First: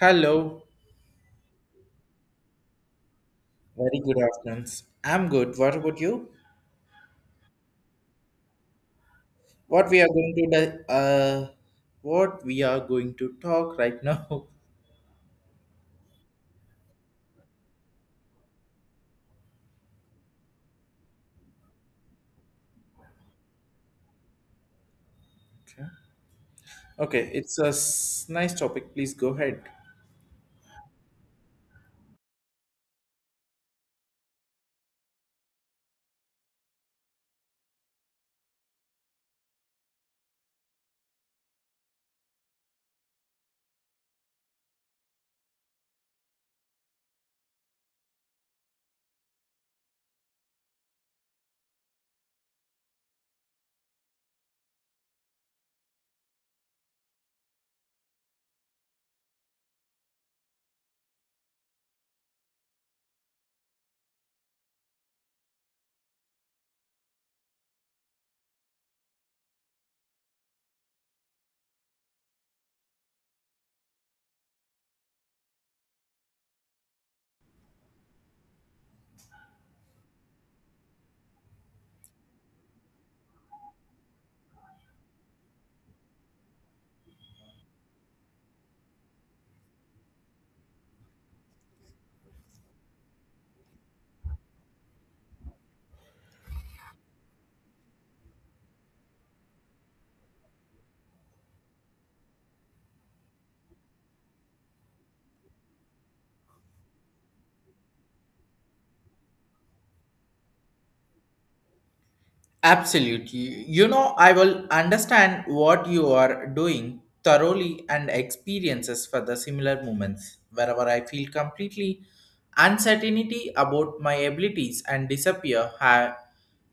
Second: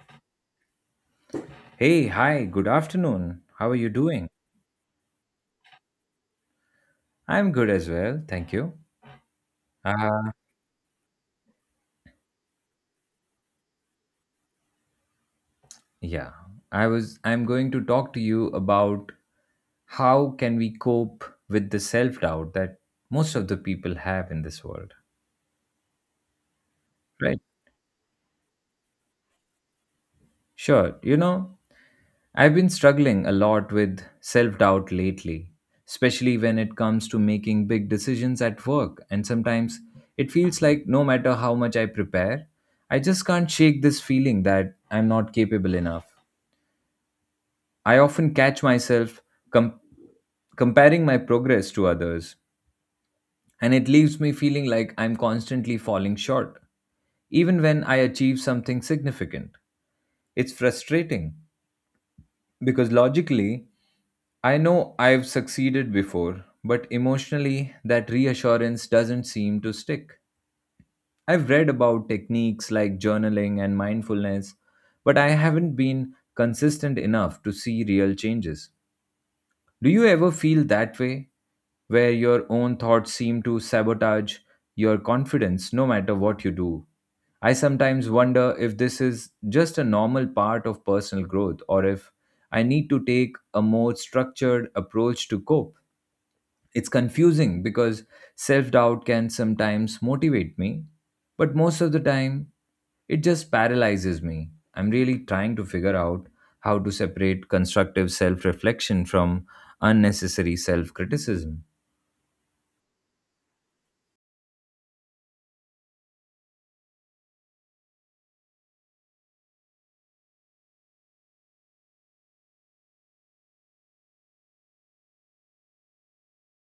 Hello, Hey, hi, good afternoon. How are you very good doing? afternoon. I'm good. What about you? I'm good as well, thank you. What we are going Uh, to di- uh, what we are going to talk right now? yeah, I'm going to talk to you about how can we cope with the self-doubt that most of the people have in this world, Okay, right? it's a nice topic. Please go ahead. Sure, you know, I've been struggling a lot with self-doubt lately, especially when it comes to making big decisions at work, and sometimes it feels like no matter how much I prepare, I just can't shake this feeling that I'm not capable enough. I often catch myself com- comparing my progress to others, and it leaves me feeling like I'm constantly falling short, even when I achieve something significant. It's frustrating because logically, I know I've succeeded before, but emotionally, that reassurance doesn't seem to stick. I've read about techniques like journaling and mindfulness, but I haven't been consistent enough to see real changes. Do you ever feel that way, where your own thoughts seem to sabotage your confidence no matter what you do? I sometimes wonder if this is just a normal part of personal growth or if I need to take a more structured approach to cope. It's confusing because self doubt can sometimes motivate me, but most of the time it just paralyzes me. I'm really trying to figure out how to separate constructive self reflection from unnecessary self criticism. Absolutely. You know, I will understand what you are doing thoroughly and experiences for the similar moments wherever I feel completely uncertainty about my abilities and disappear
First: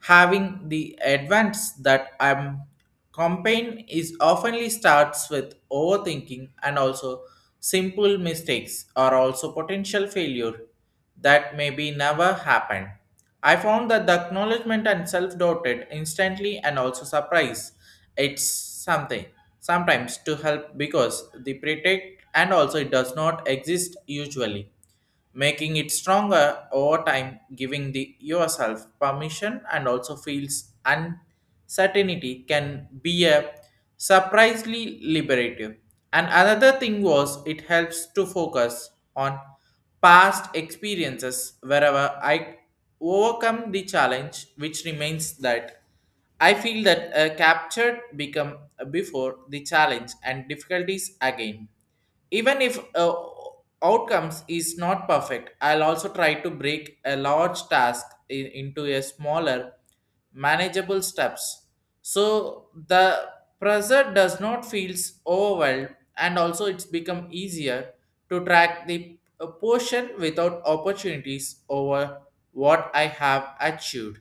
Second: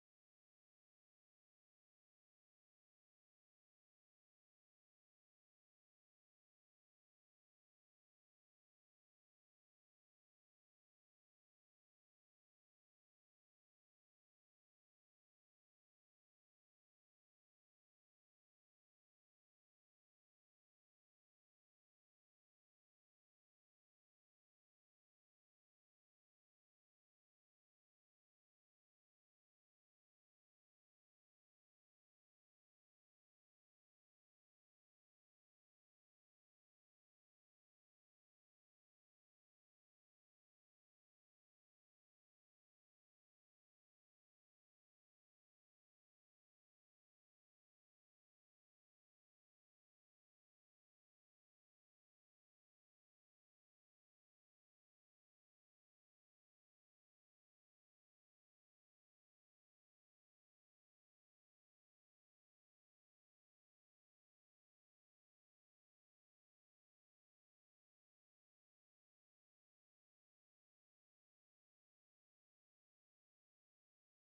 having the advance that I'm campaign is oftenly starts with overthinking and also simple mistakes are also potential failure that may be never happened. I found that the acknowledgement and self-doubted instantly and also surprise. It's something sometimes to help because the predict and also it does not exist usually making it stronger over time, giving the yourself permission and also feels uncertainty can be a surprisingly liberative. And another thing was it helps to focus on past experiences wherever I overcome the challenge, which remains that I feel that captured become before the challenge and difficulties again even if outcomes is not perfect. I'll also try to break a large task into a smaller manageable steps, so the pressure does not feels overwhelmed and also it's become easier to track the portion without opportunities over what I have achieved.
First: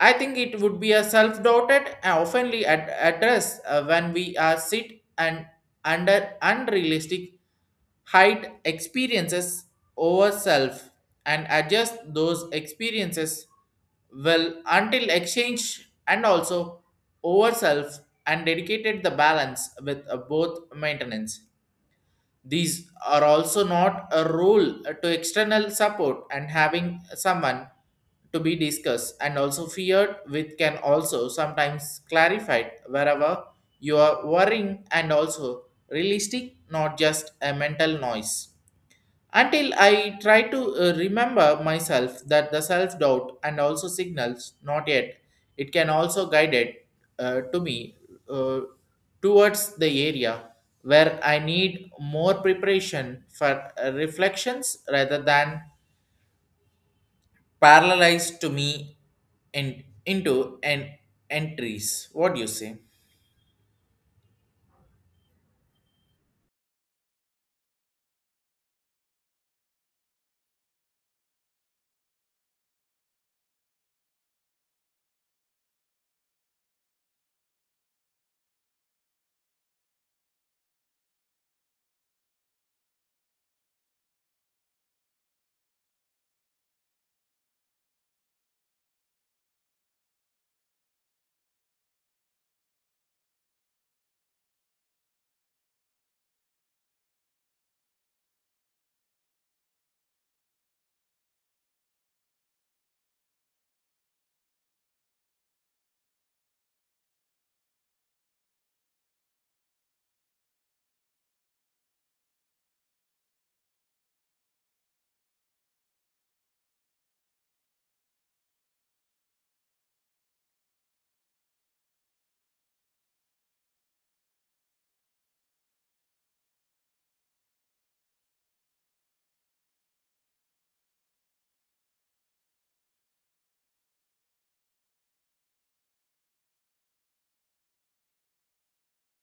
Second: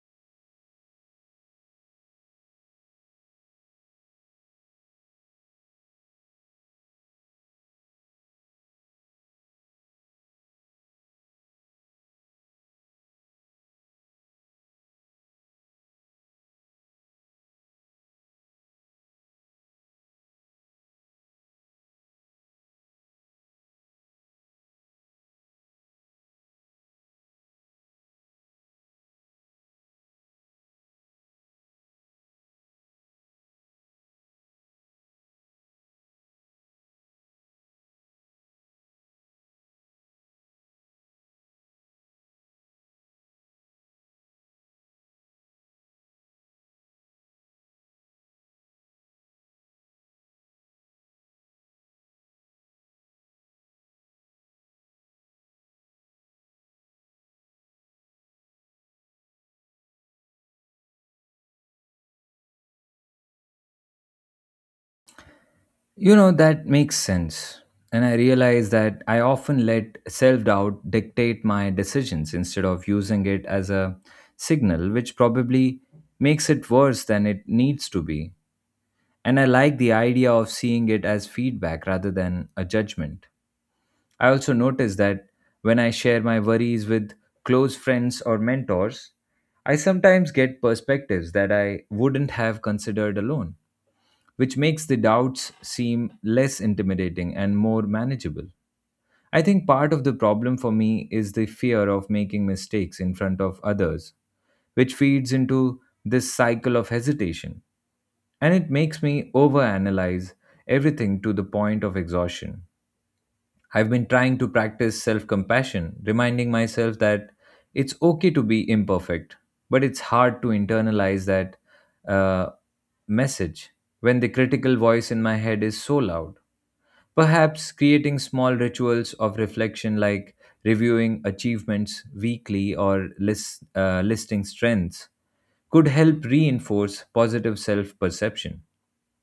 I think it would be a self-doubted and oftenly address when we are sit and under unrealistic height experiences over self and adjust those experiences well until exchange and also over self and dedicated the balance with both maintenance. These are also not a rule to external support, and having someone to be discussed and also feared with can also sometimes clarified wherever you are worrying and also realistic, not just a mental noise. Until I try to remember myself that the self doubt and also signals not yet. It can also guide it to me uh, towards the area where I need more preparation for reflections rather than paralyzed to me into an entries. What do you say? You know, that makes sense. And I realize that I often let self doubt dictate my decisions instead of using it as a signal, which probably makes it worse than it needs to be. And I like the idea of seeing it as feedback rather than a judgment. I also notice that when I share my worries with close friends or mentors, I sometimes get perspectives that I wouldn't have considered alone, which makes the doubts seem less intimidating and more manageable. I think part of the problem for me is the fear of making mistakes in front of others, which feeds into this cycle of hesitation. And it makes me overanalyze everything to the point of exhaustion. I've been trying to practice self compassion, reminding myself that it's okay to be imperfect, but it's hard to internalize that uh, message when the critical voice in my head is so loud. Perhaps creating small rituals of reflection like reviewing achievements weekly or listing strengths could help reinforce positive self perception.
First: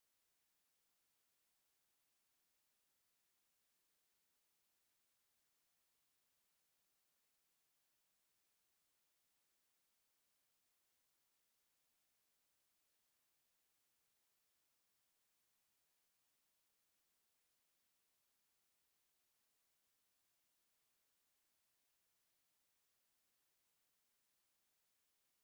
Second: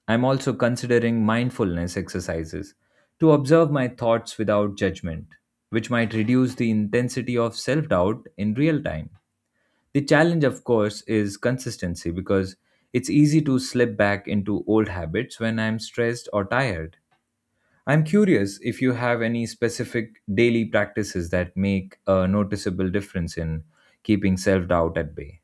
I'm also considering mindfulness exercises to observe my thoughts without judgment, which might reduce the intensity of self doubt in real time. The challenge, of course, is consistency because it's easy to slip back into old habits when I'm stressed or tired. I'm curious if you have any specific daily practices that make a noticeable difference in keeping self doubt at bay.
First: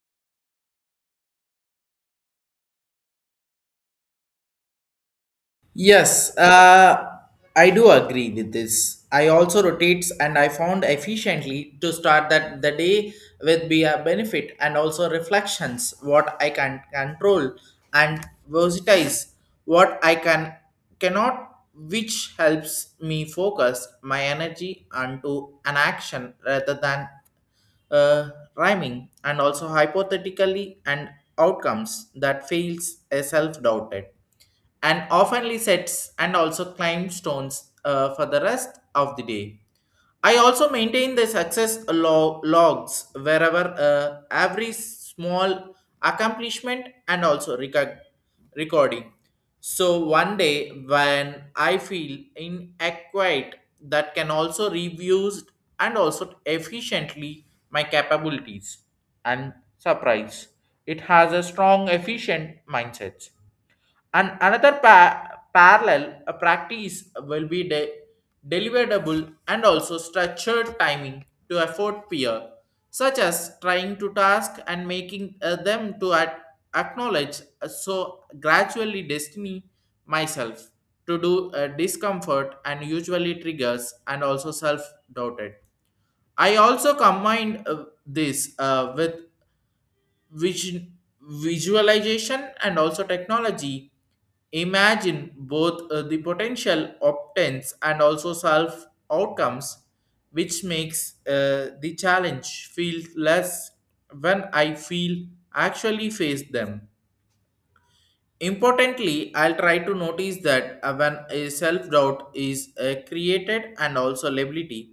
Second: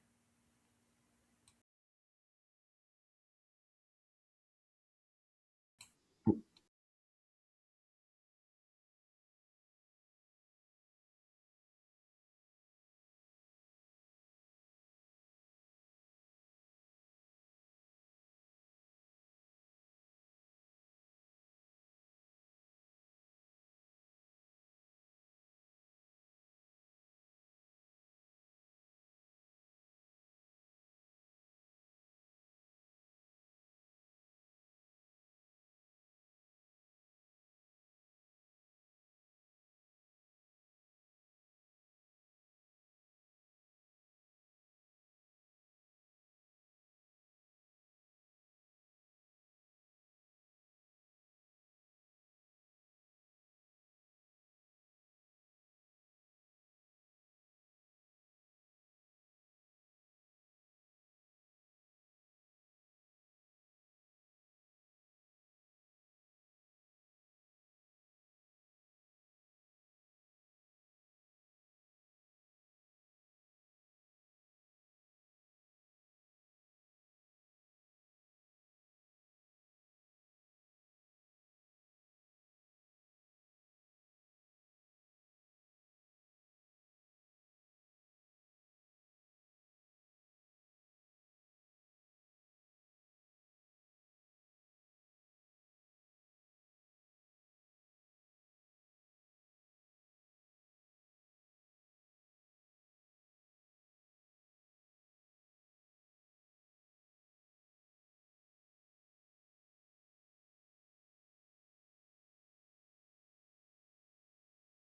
Yes, I do agree with this. I also rotates and I found efficiently to start that the day with be a benefit and also reflections what I can control and versatize what I can cannot, which helps me focus my energy onto an action rather than uh, rhyming and also hypothetically and outcomes that feels a self-doubted and oftenly sets and also climbs stones for the rest of the day. I also maintain the success logs wherever every small accomplishment and also recording. So one day when I feel inadequate, that can also reviews and also efficiently my capabilities and surprise. It has a strong efficient mindset. And another parallel practice will be deliverable and also structured timing to afford peer, such as trying to task and making them to acknowledge so gradually destiny myself to do discomfort and usually triggers and also self doubted. I also combined this with vision, visualization and also technology imagine both the potential optants and also self outcomes, which makes the challenge feel less when I feel actually face them. Importantly, I'll try to notice that when a self doubt is created and also liability,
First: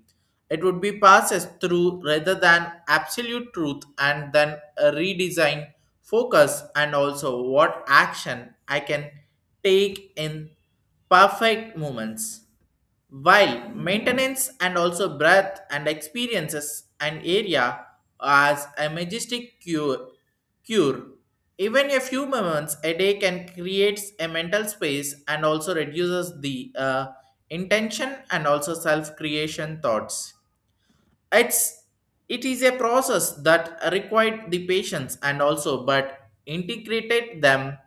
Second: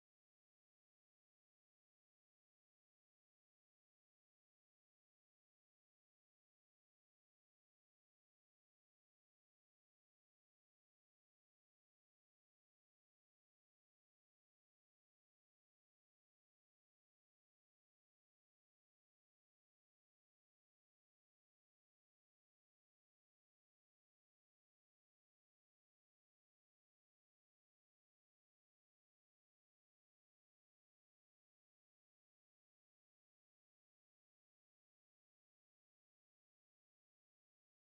it would be passed through rather than absolute truth, and then a redesign focus and also what action I can take in perfect moments. While maintenance and also breath and experiences an area as a majestic cure. Even a few moments a day can create a mental space and also reduces the intention and also self creation thoughts. it's it is a process that required the patience and also, but integrated them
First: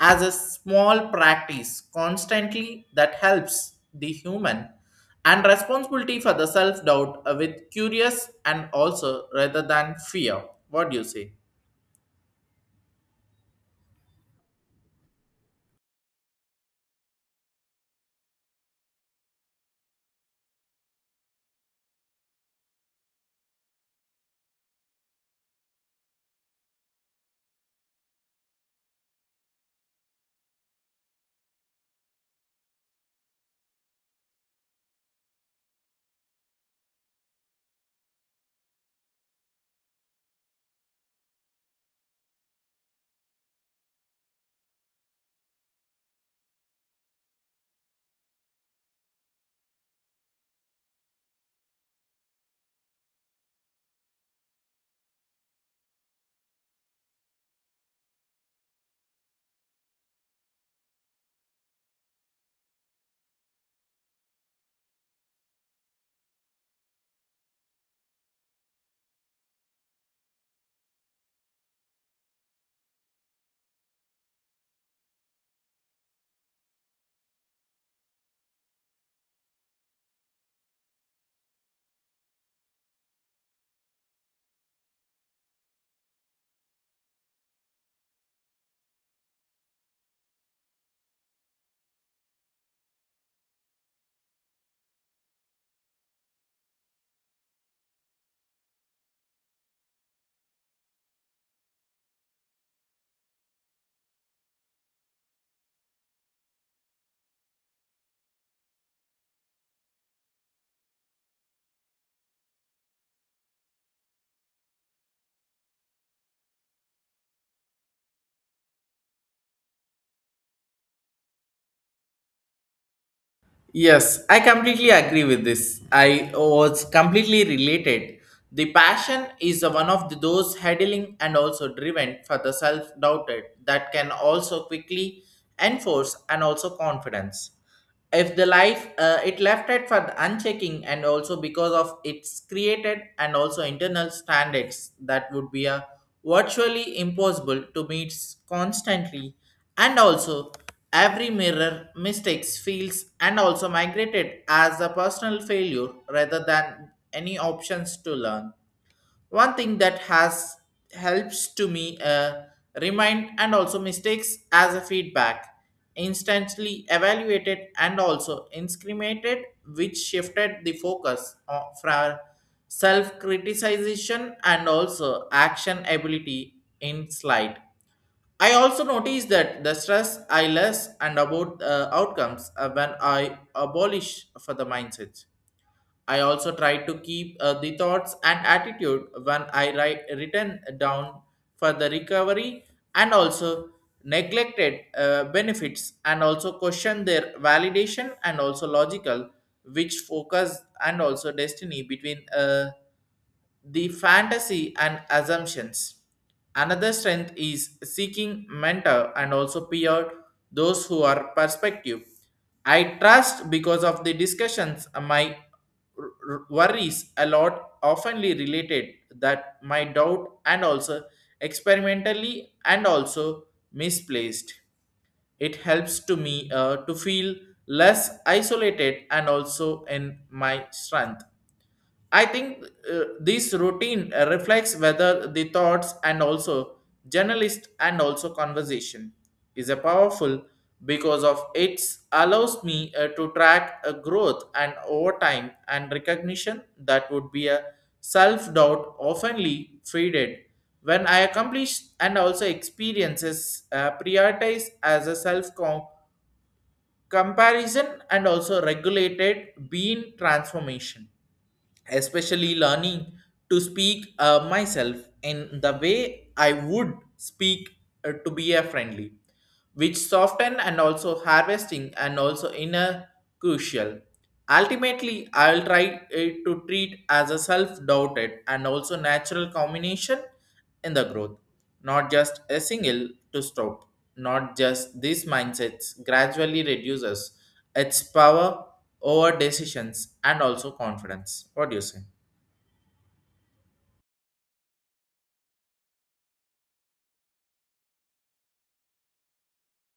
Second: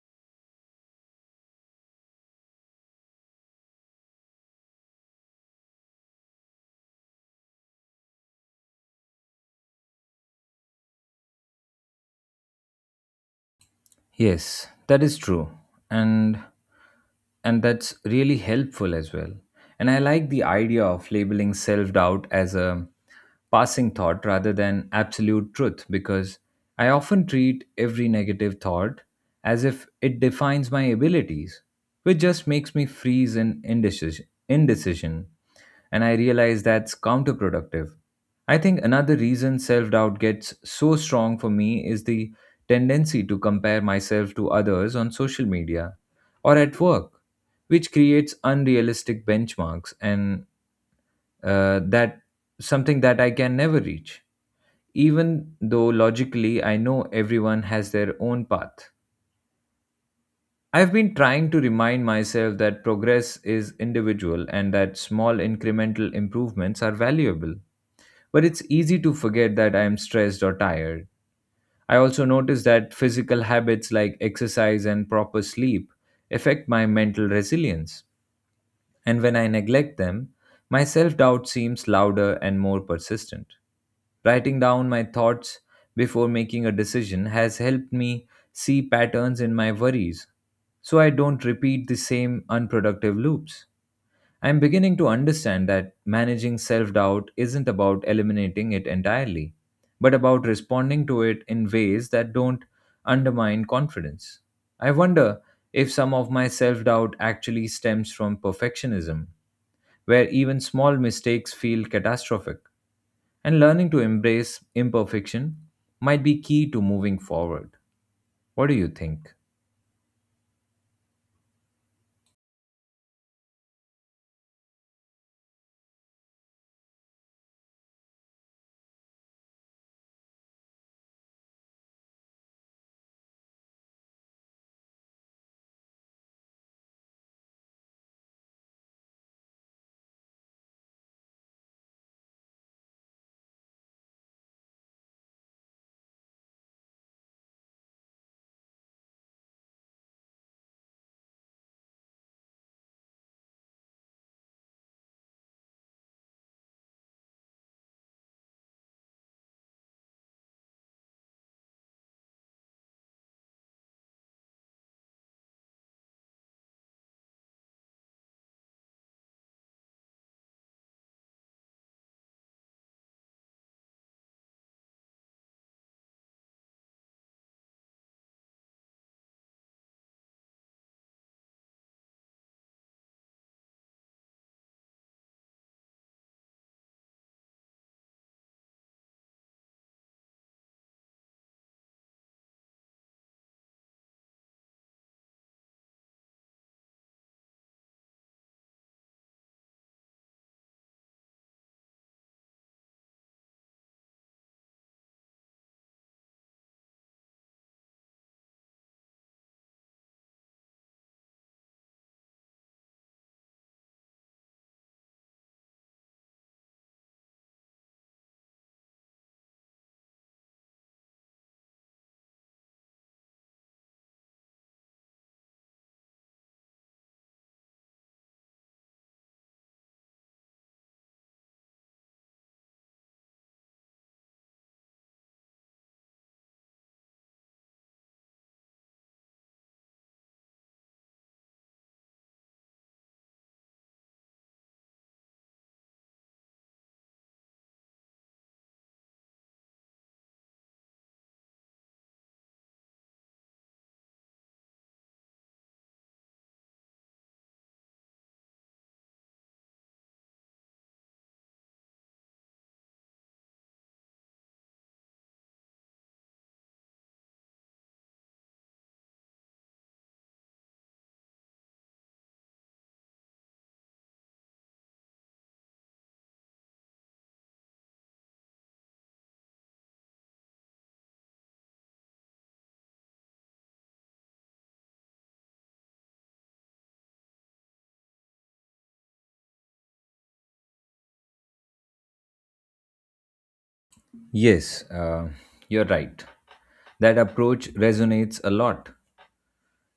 as a small practice constantly that helps the human and responsibility for the self doubt with curious and also rather than fear. What do you say? Yes, that is true. And and that's really helpful as well, and I like the idea of labeling self doubt as a passing thought rather than absolute truth because I often treat every negative thought as if it defines my abilities, which just makes me freeze in indecision. And I realize that's counterproductive. I think another reason self doubt gets so strong for me is the tendency to compare myself to others on social media or at work, which creates unrealistic benchmarks and that something that I can never reach, even though logically I know everyone has their own path. I've been trying to remind myself that progress is individual and that small incremental improvements are valuable. But it's easy to forget that I am stressed or tired. I also notice that physical habits like exercise and proper sleep affect my mental resilience. And when I neglect them, my self doubt seems louder and more persistent. Writing down my thoughts before making a decision has helped me see patterns in my worries so I don't repeat the same unproductive loops. I'm beginning to understand that managing self doubt isn't about eliminating it entirely, but about responding to it in ways that don't undermine confidence. I wonder if some of my self doubt actually stems from perfectionism where even small mistakes feel catastrophic. And learning to embrace imperfection might be key to moving forward. What do you think? Yes, I completely agree with this. I was completely related. The passion is one of the, those headling and also driven for the self doubted that can also quickly enforce and also confidence. If the life it left it for the unchecking and also because of its created and also internal standards that would be a virtually impossible to meet constantly and also every mirror mistakes feels and also migrated as a personal failure rather than any options to learn. One thing that has helps to me remind and also mistakes as a feedback, instantly evaluated and also incriminated, which shifted the focus from self-criticization and also action ability in slide. I also notice that the stress I less and about outcomes when I abolish for the mindset. I also try to keep the thoughts and attitude when I write written down for the recovery and also neglected benefits and also question their validation and also logical, which focus and also destiny between the fantasy and assumptions. Another strength is seeking mentor and also peer, those who are perspective. I trust because of the discussions my worries a lot oftenly related that my doubt and also experimentally and also misplaced. It helps to me to feel less isolated and also in my strength. I think this routine reflects whether the thoughts and also journalist and also conversation is a powerful because of it allows me to track a growth and over time and recognition that would be a self doubt oftenly faded when I accomplish and also experiences prioritize as a self comparison and also regulated being transformation, especially learning to speak myself in the way I would speak to be a friendly, which soften and also harvesting and also inner crucial. Ultimately, I'll try to treat as a self-doubted and also natural combination in the growth, not just a single to stop. Not just these mindsets gradually reduces its power over decisions and also confidence. What do you say? Yes, you're right. That approach resonates a lot,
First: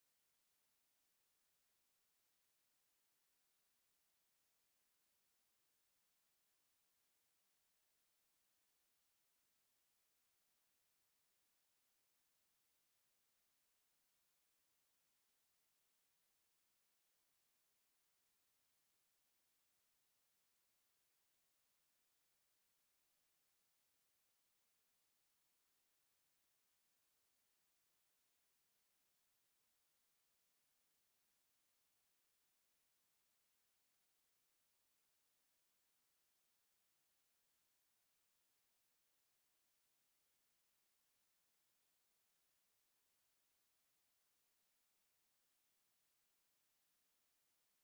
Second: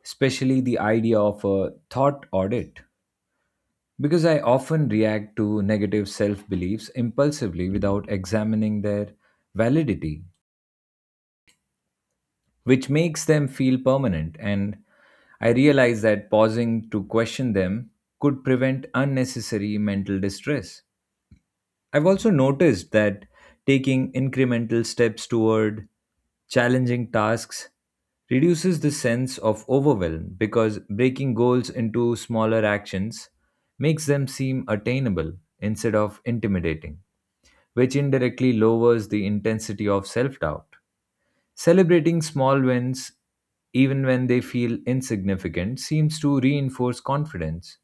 especially the idea of a thought audit, because I often react to negative self beliefs impulsively without examining their validity, which makes them feel permanent. And I realized that pausing to question them could prevent unnecessary mental distress. I've also noticed that taking incremental steps toward challenging tasks reduces the sense of overwhelm because breaking goals into smaller actions makes them seem attainable instead of intimidating, which indirectly lowers the intensity of self doubt. Celebrating small wins, even when they feel insignificant, seems to reinforce confidence,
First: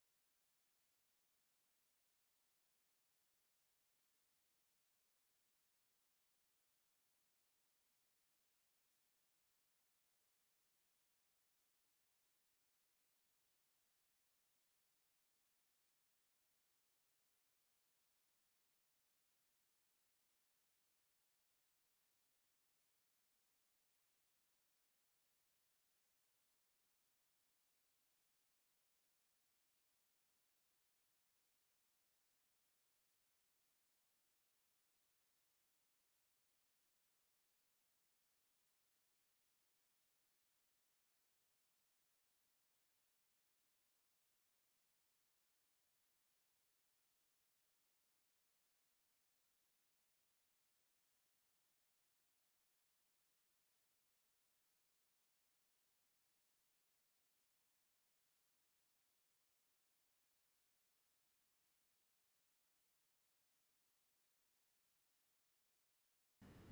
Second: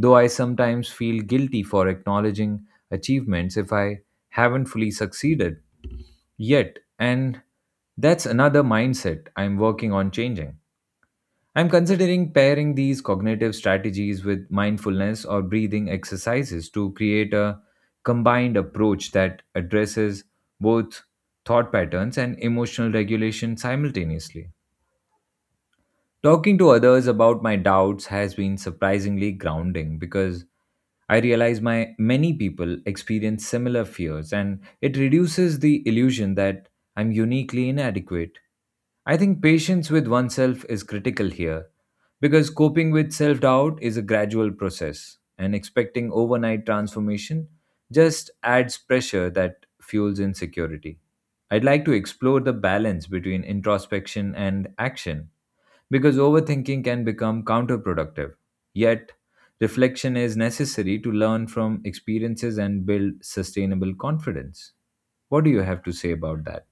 though I sometimes feel guilty for acknowledging achievements if I haven't fully succeeded yet. And that's another mindset I'm working on changing. I'm considering pairing these cognitive strategies with mindfulness or breathing exercises to create a combined approach that addresses both thought patterns and emotional regulation simultaneously. Talking to others about my doubts has been surprisingly grounding because I realize my many people experience similar fears and it reduces the illusion that I'm uniquely inadequate. I think patience with oneself is critical here because coping with self doubt is a gradual process and expecting overnight transformation just adds pressure that fuels insecurity. I'd like to explore the balance between introspection and action because overthinking can become counterproductive. Yet, reflection is necessary to learn from experiences and build sustainable confidence. What do you have to say about that?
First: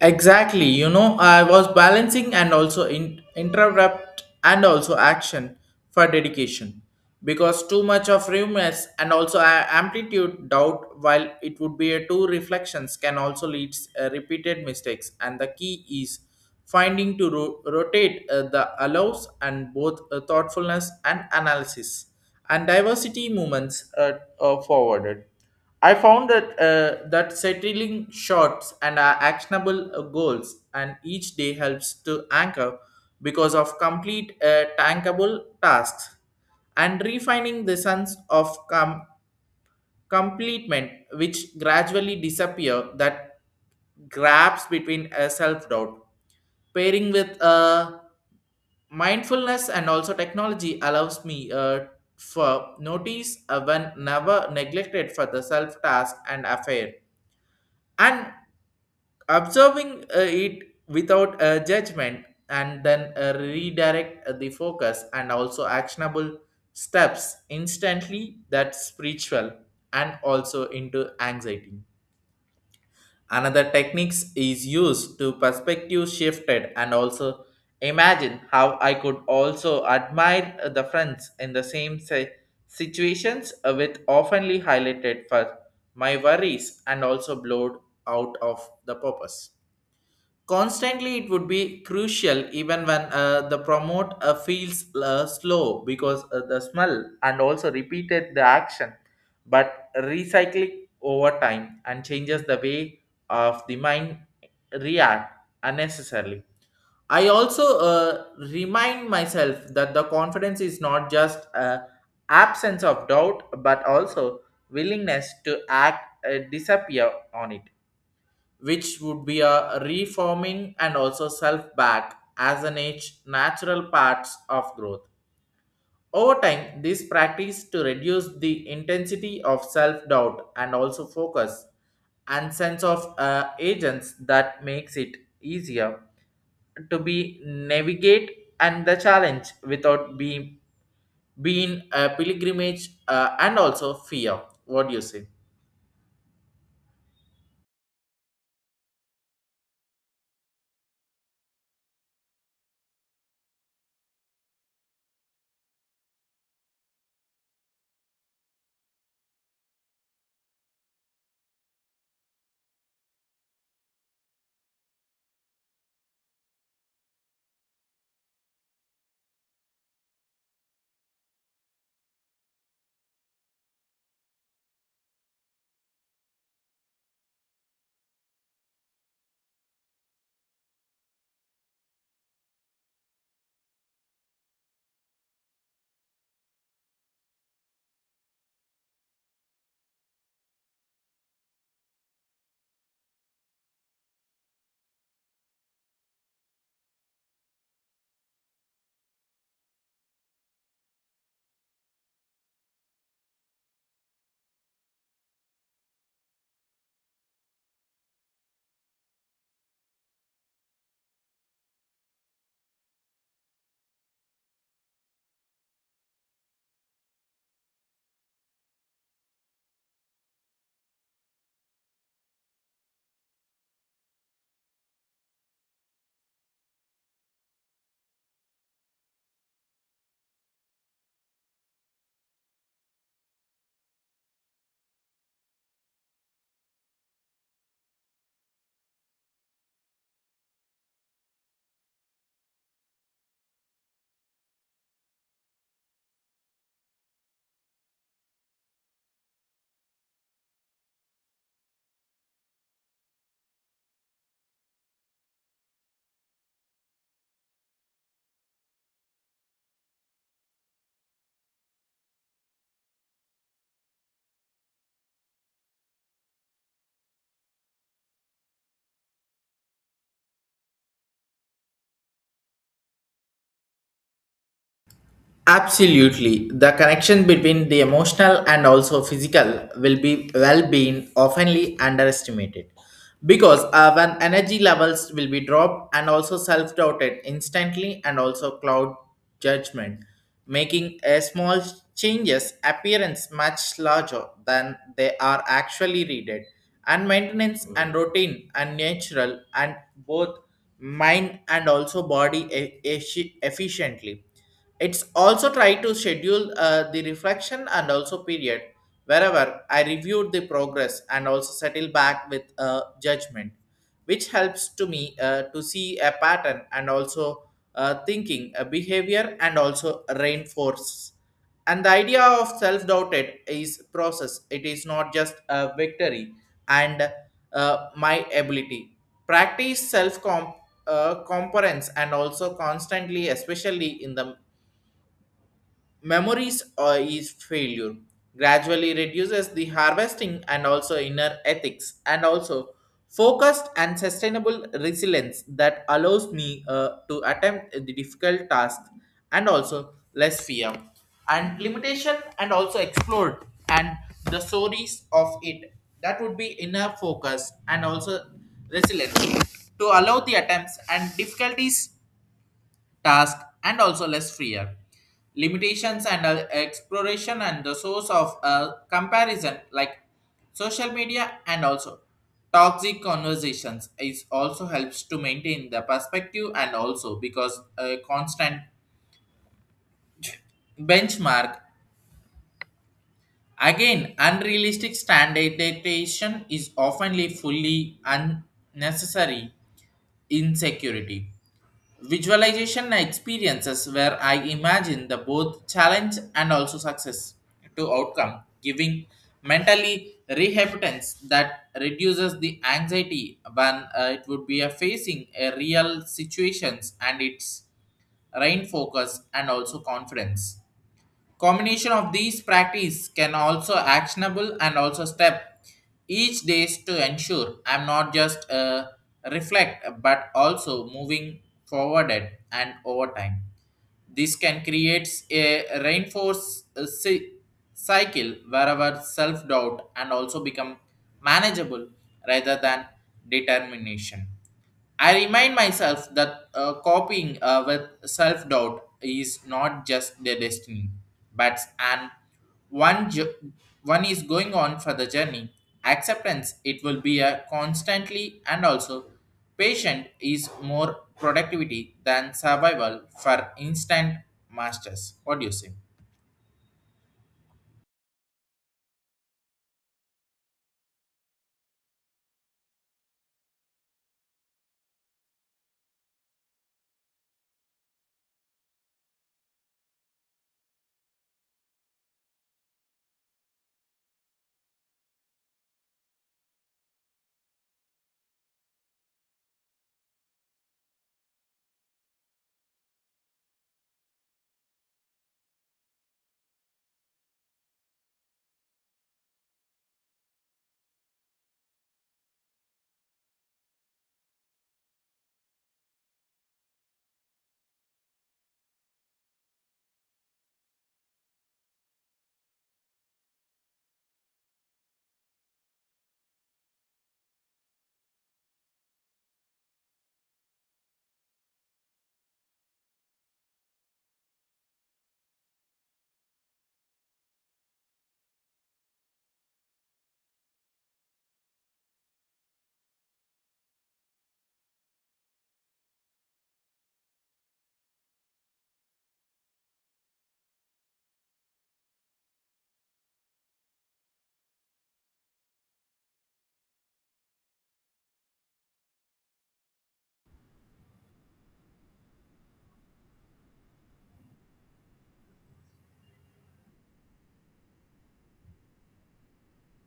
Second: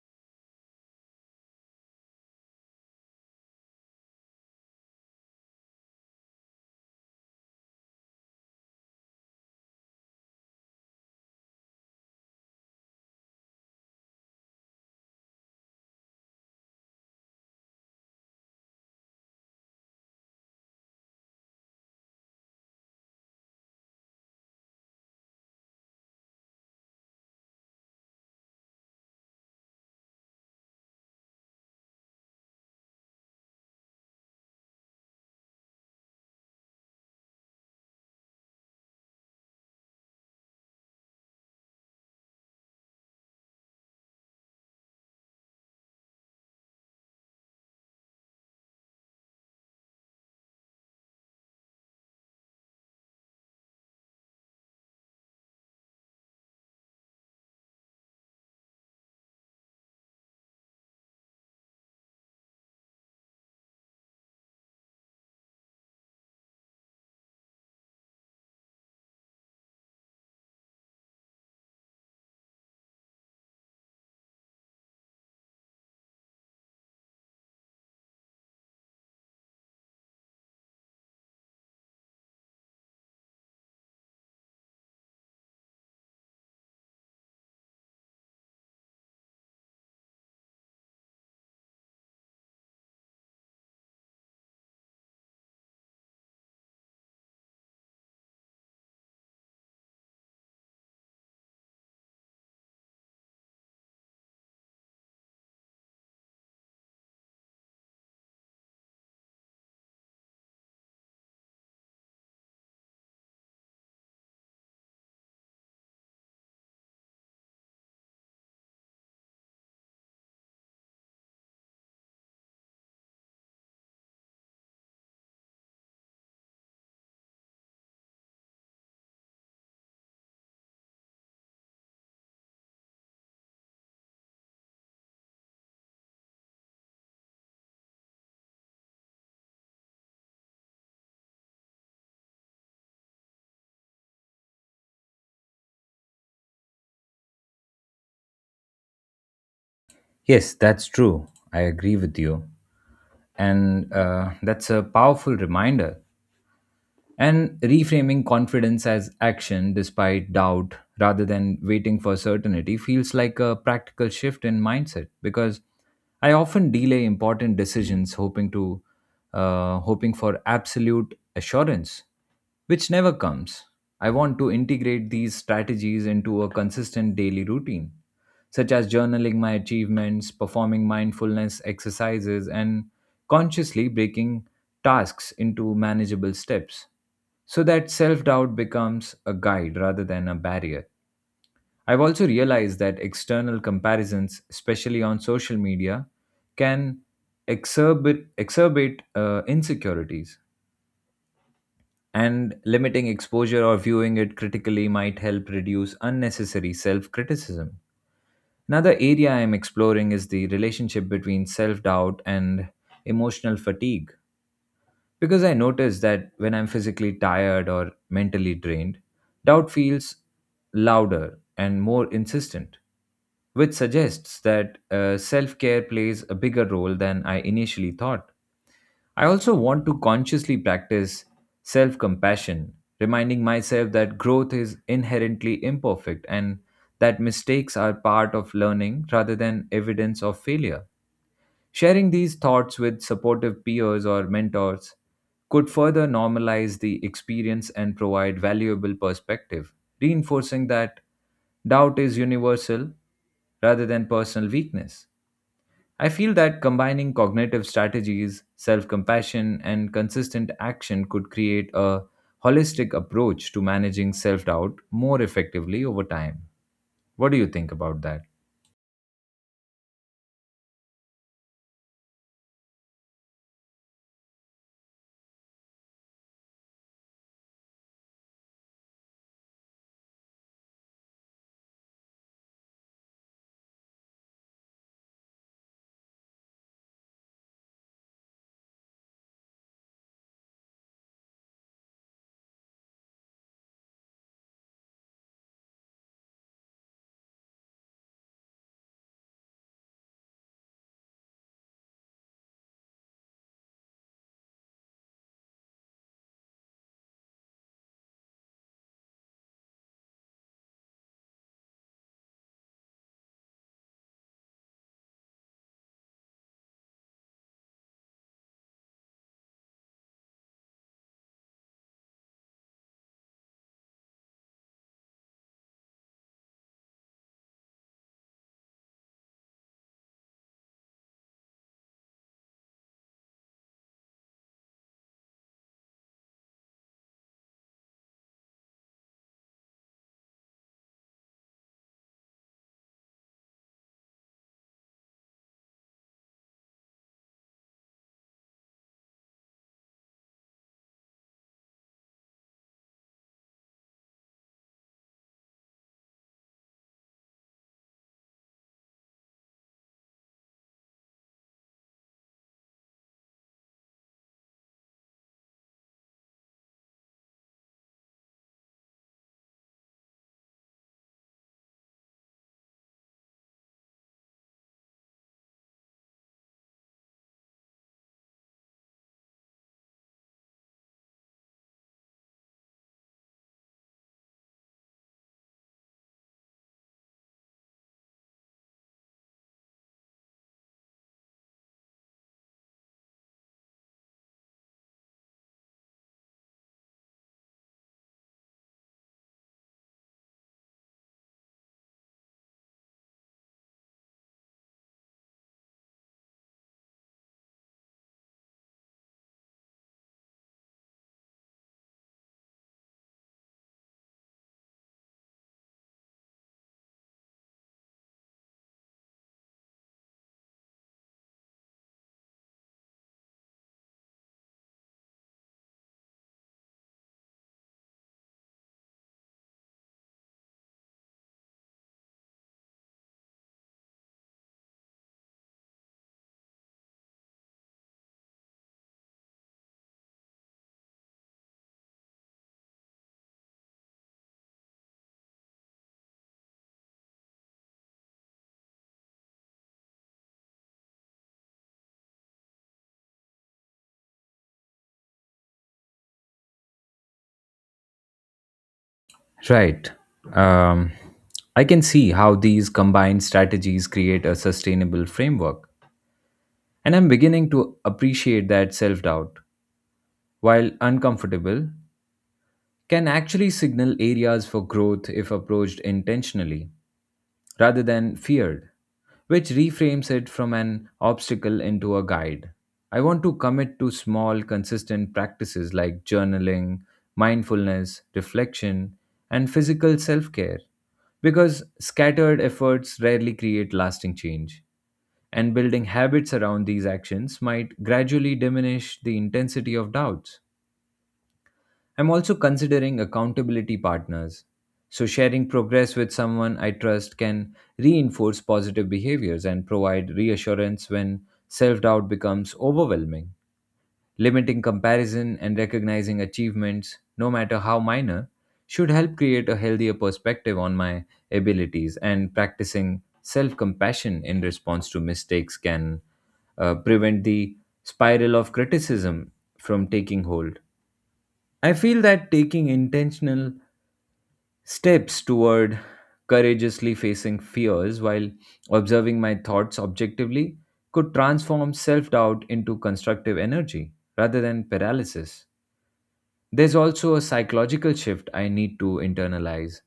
Exactly. You know, I was balancing and also interrupt and also action for dedication because too much of rumors and also amplitude doubt while it would be a two reflections can also lead repeated mistakes, and the key is finding to rotate the allows and both thoughtfulness and analysis and diversity movements are forwarded. I found that settling shots and our actionable goals and each day helps to anchor because of complete tankable tasks and refining the sense of completement, which gradually disappear that grabs between a self-doubt pairing with mindfulness and also technology allows me for notice when never neglected for the self task and affair, and observing it without judgment and then redirect the focus and also actionable steps instantly that's spiritual and also into anxiety. Another techniques is used to perspective shifted and also imagine how I could also admire the friends in the same situations with oftenly highlighted for my worries and also blowed out of the purpose constantly. It would be crucial even when the promote feels slow because the smell and also repeated the action, but recycling over time and changes the way of the mind react unnecessarily. I also remind myself that the confidence is not just absence of doubt, but also willingness to act disappear on it, which would be a reforming and also self back as an age natural parts of growth. Over time, this practice to reduce the intensity of self doubt and also focus and sense of agents that makes it easier to be navigate and the challenge without being a pilgrimage and also fear. What do you say? Yes, that's true. I agree with you. And that's a powerful reminder, and reframing confidence as action despite doubt rather than waiting for certainty feels like a practical shift in mindset because I often delay important decisions hoping for absolute assurance which never comes. I want to integrate these strategies into a consistent daily routine, such as journaling my achievements, performing mindfulness exercises, and consciously breaking tasks into manageable steps so that self doubt becomes a guide rather than a barrier. I've also realized that external comparisons, especially on social media, can exacerbate insecurities, and limiting exposure or viewing it critically might help reduce unnecessary self criticism. Another area I'm exploring is the relationship between self doubt and emotional fatigue, because I notice that when I'm physically tired or mentally drained, doubt feels louder and more insistent, which suggests that self care plays a bigger role than I initially thought. I also want to consciously practice self compassion, reminding myself that growth is inherently imperfect and that mistakes are part of learning rather than evidence of failure. Sharing these thoughts with supportive peers or mentors could further normalize the experience and provide valuable perspective, reinforcing that doubt is universal rather than personal weakness. I feel that combining cognitive strategies, self compassion, and consistent action could create a holistic approach to managing self doubt more effectively over time. What do you think about that? Absolutely. The connection between the emotional and also physical will be well-being oftenly underestimated because when energy levels will be dropped and also self-doubted instantly and also cloud judgment, making a small changes appearance much larger than they are actually readed. And maintenance and routine and natural and both mind and also body efficiently, it's also try to schedule the reflection and also period wherever I reviewed the progress and also settle back with a judgment, which helps to me to see a pattern and also thinking, a behavior, and also reinforce. And the idea of self-doubted is process. It is not just a victory and my ability. Practice self-comp Components and also constantly, especially in the memories or is failure gradually reduces the harvesting and also inner ethics and also focused and sustainable resilience that allows me to attempt the difficult task and also less fear and limitation and also explored and the stories of it that would be inner focus and also resilience to allow the attempts and difficulties task and also less freer limitations and exploration and the source of comparison like social media and also toxic conversations is also helps to maintain the perspective and also because a constant benchmark again unrealistic standardization is often fully unnecessary insecurity. Visualization experiences where I imagine the both challenge and also success to outcome, giving mentally rehabilitance that reduces the anxiety when it would be a facing a real situations and its rain focus and also confidence. Combination of these practice can also actionable and also step each days to ensure I'm not just reflect but also moving forwarded and over time. This can create a reinforce cycle wherever self doubt and also become manageable rather than determination. I remind myself that coping with self doubt is not just the destiny, but an one jo- one is going on for the journey. Acceptance it will be a constantly and also patient is more productivity than survival for instant masters. What do you say? Right. Um, I can see how these combined strategies create a sustainable framework. And I'm beginning to appreciate that self doubt, while uncomfortable, can actually signal areas for growth if approached intentionally rather than feared, which reframes it from an obstacle into a guide. I want to commit to small, consistent practices like journaling, mindfulness, reflection, and physical self care because scattered efforts rarely create lasting change. And building habits around these actions might gradually diminish the intensity of doubts. I'm also considering accountability partners. So, sharing progress with someone I trust can reinforce positive behaviors and provide reassurance when self doubt becomes overwhelming. Limiting comparison and recognizing achievements, no matter how minor, should help create a healthier perspective on my abilities, and practicing self compassion in response to mistakes can prevent the spiral of criticism from taking hold. I feel that taking intentional steps toward courageously facing fears while observing my thoughts objectively could transform self doubt into constructive energy rather than paralysis. There's also a psychological shift I need to internalize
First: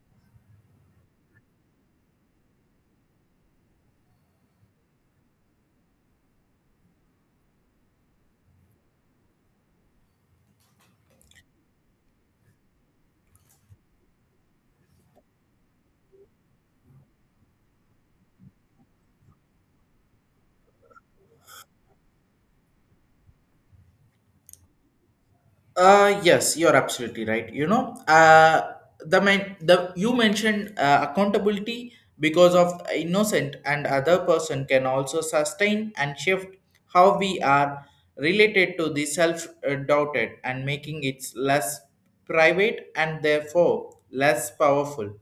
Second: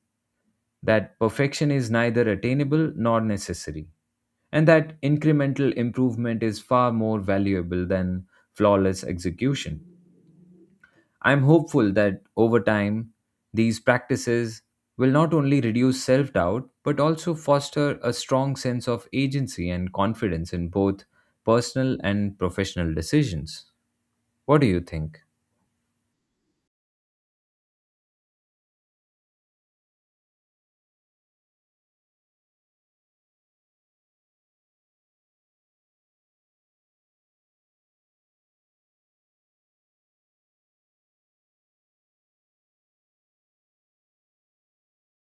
that perfection is neither attainable nor necessary, and that incremental improvement is far more valuable than flawless execution. I am hopeful that over time, these practices will not only reduce self doubt but also foster a strong sense of agency and confidence in both personal and professional decisions. What do you think? Yes, you're absolutely right. You know, the you mentioned accountability because of innocent and other person can also sustain and shift how we are related to the self doubted and making it less private and therefore less powerful,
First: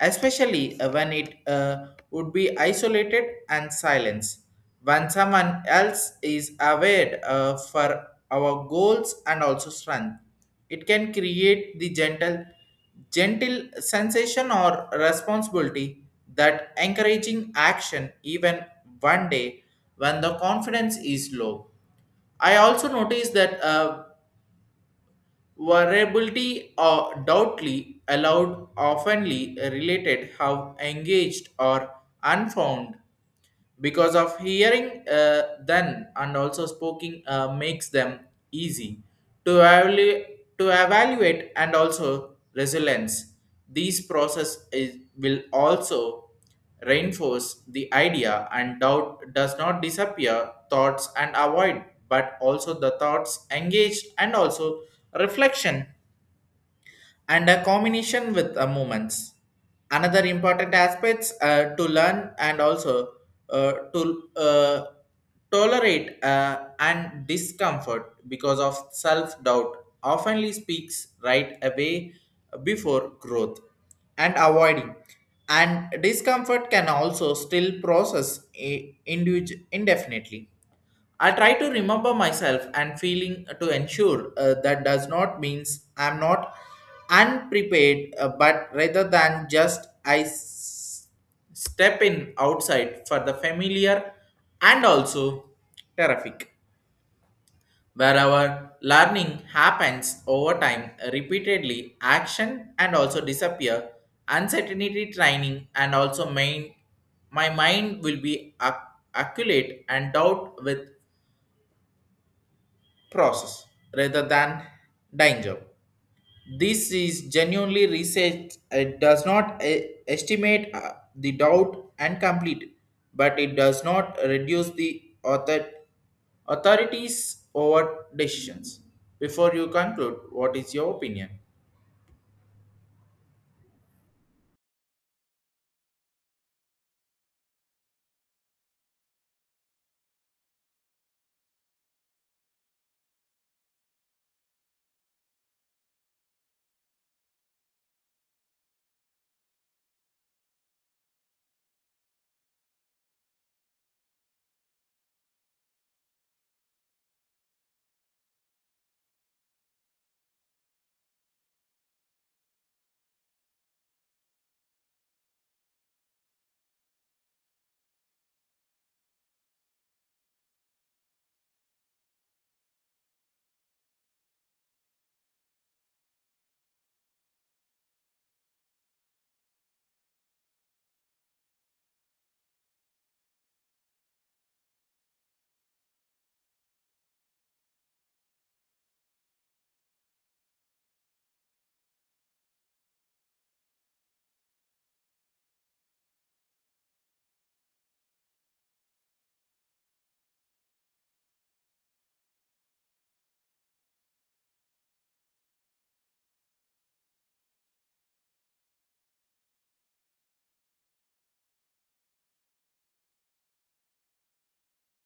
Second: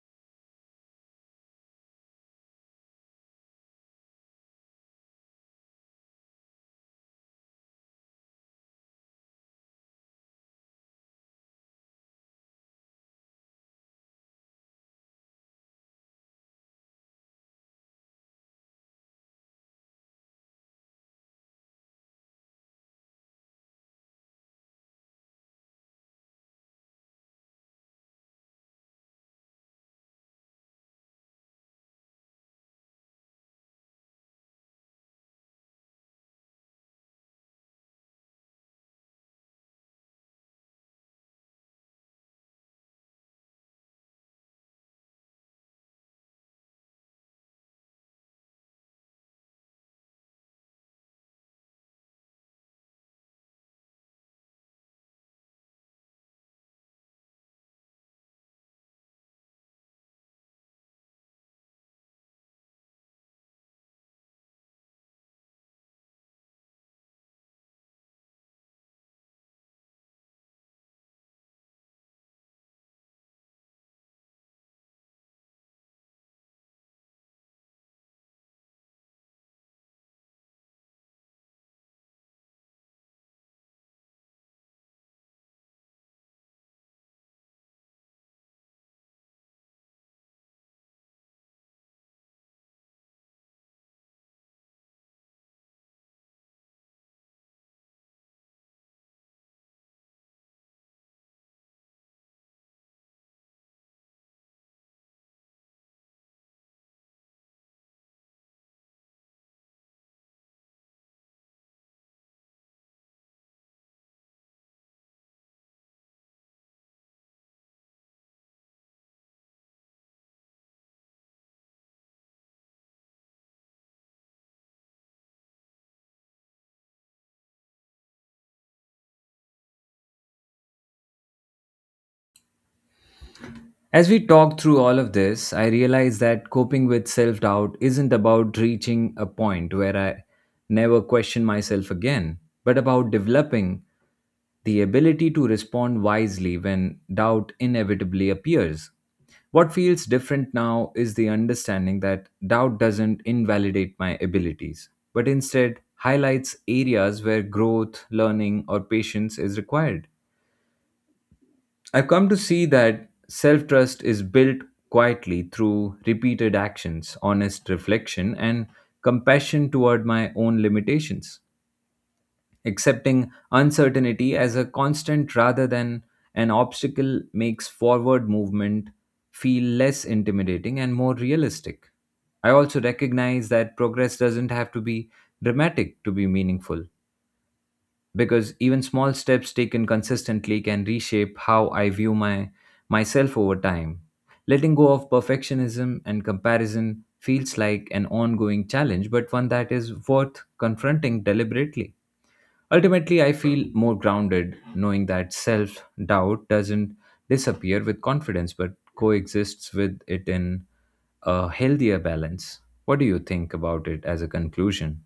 especially when it would be isolated and silenced. When someone else is aware for our goals and also strength, it can create the gentle sensation or responsibility that encouraging action even one day when the confidence is low. I also noticed that variability or doubtly allowed oftenly related how engaged or unfound because of hearing then and also speaking makes them easy to evaluate to evaluate and also resilience these process is, will also reinforce the idea and doubt does not disappear thoughts and avoid but also the thoughts engaged and also reflection and a combination with movements. Another important aspects to learn and also to tolerate and discomfort because of self-doubt oftenly speaks right away before growth and avoiding and discomfort can also still process indefinitely. I try to remember myself and feeling to ensure that does not means I'm not unprepared, but rather than just I step in outside for the familiar and also terrific. Wherever learning happens over time, repeatedly, action and also disappear, uncertainty training and also main, my mind will be acculate and doubt with process rather than danger. This is genuinely research. It does not estimate the doubt and complete, it, but it does not reduce the authorities over decisions. Before you conclude, what is your opinion? As we talk through all of this, I realize that coping with self doubt isn't about reaching a point where I never question myself again, but about developing the ability to respond wisely when doubt inevitably appears. What feels different now is the understanding that doubt doesn't invalidate my abilities, but instead highlights areas where growth, learning, or patience is required. I've come to see that self trust is built quietly through repeated actions, honest reflection, and compassion toward my own limitations. Accepting uncertainty as a constant rather than an obstacle makes forward movement feel less intimidating and more realistic. I also recognize that progress doesn't have to be dramatic to be meaningful because even small steps taken consistently can reshape how I view my myself over time. Letting go of perfectionism and comparison feels like an ongoing challenge, but one that is worth confronting deliberately. Ultimately, I feel more grounded knowing that self doubt doesn't disappear with confidence but coexists with it in a healthier balance. What do you think about it as a conclusion?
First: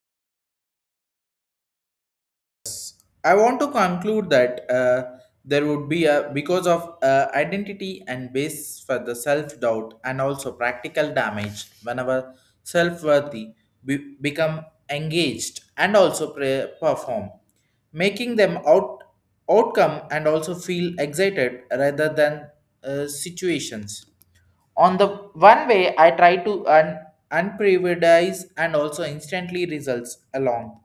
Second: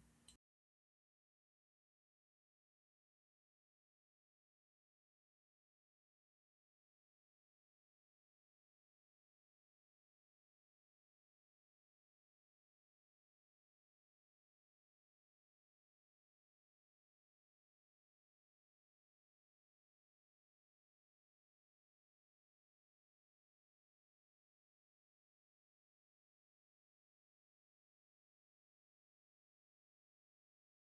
I want to conclude that there would be a because of identity and base for the self doubt and also practical damage whenever self worthy become engaged and also perform, making them out outcome and also feel excited rather than situations on the one way, I try to unprioritize and also instantly results along,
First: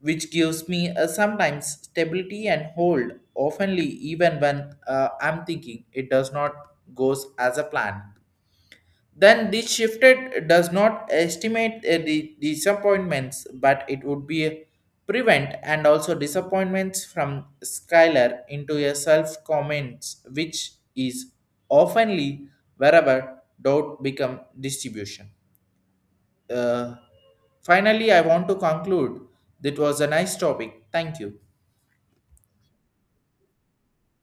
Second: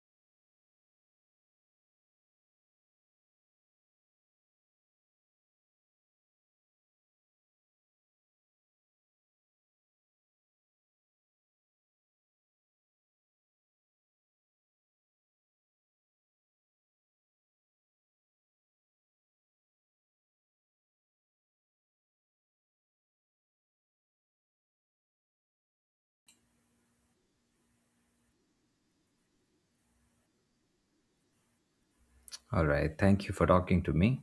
which gives me a sometimes stability and hold, oftenly even when I'm thinking it does not goes as a plan. Then this shifted does not estimate the disappointments, but it would be a prevent and also disappointments from Skylar into a self comments, which is oftenly wherever doubt become distribution. Uh, Finally, I want to conclude. That was a nice topic. Thank you. All right, thank you for talking to me.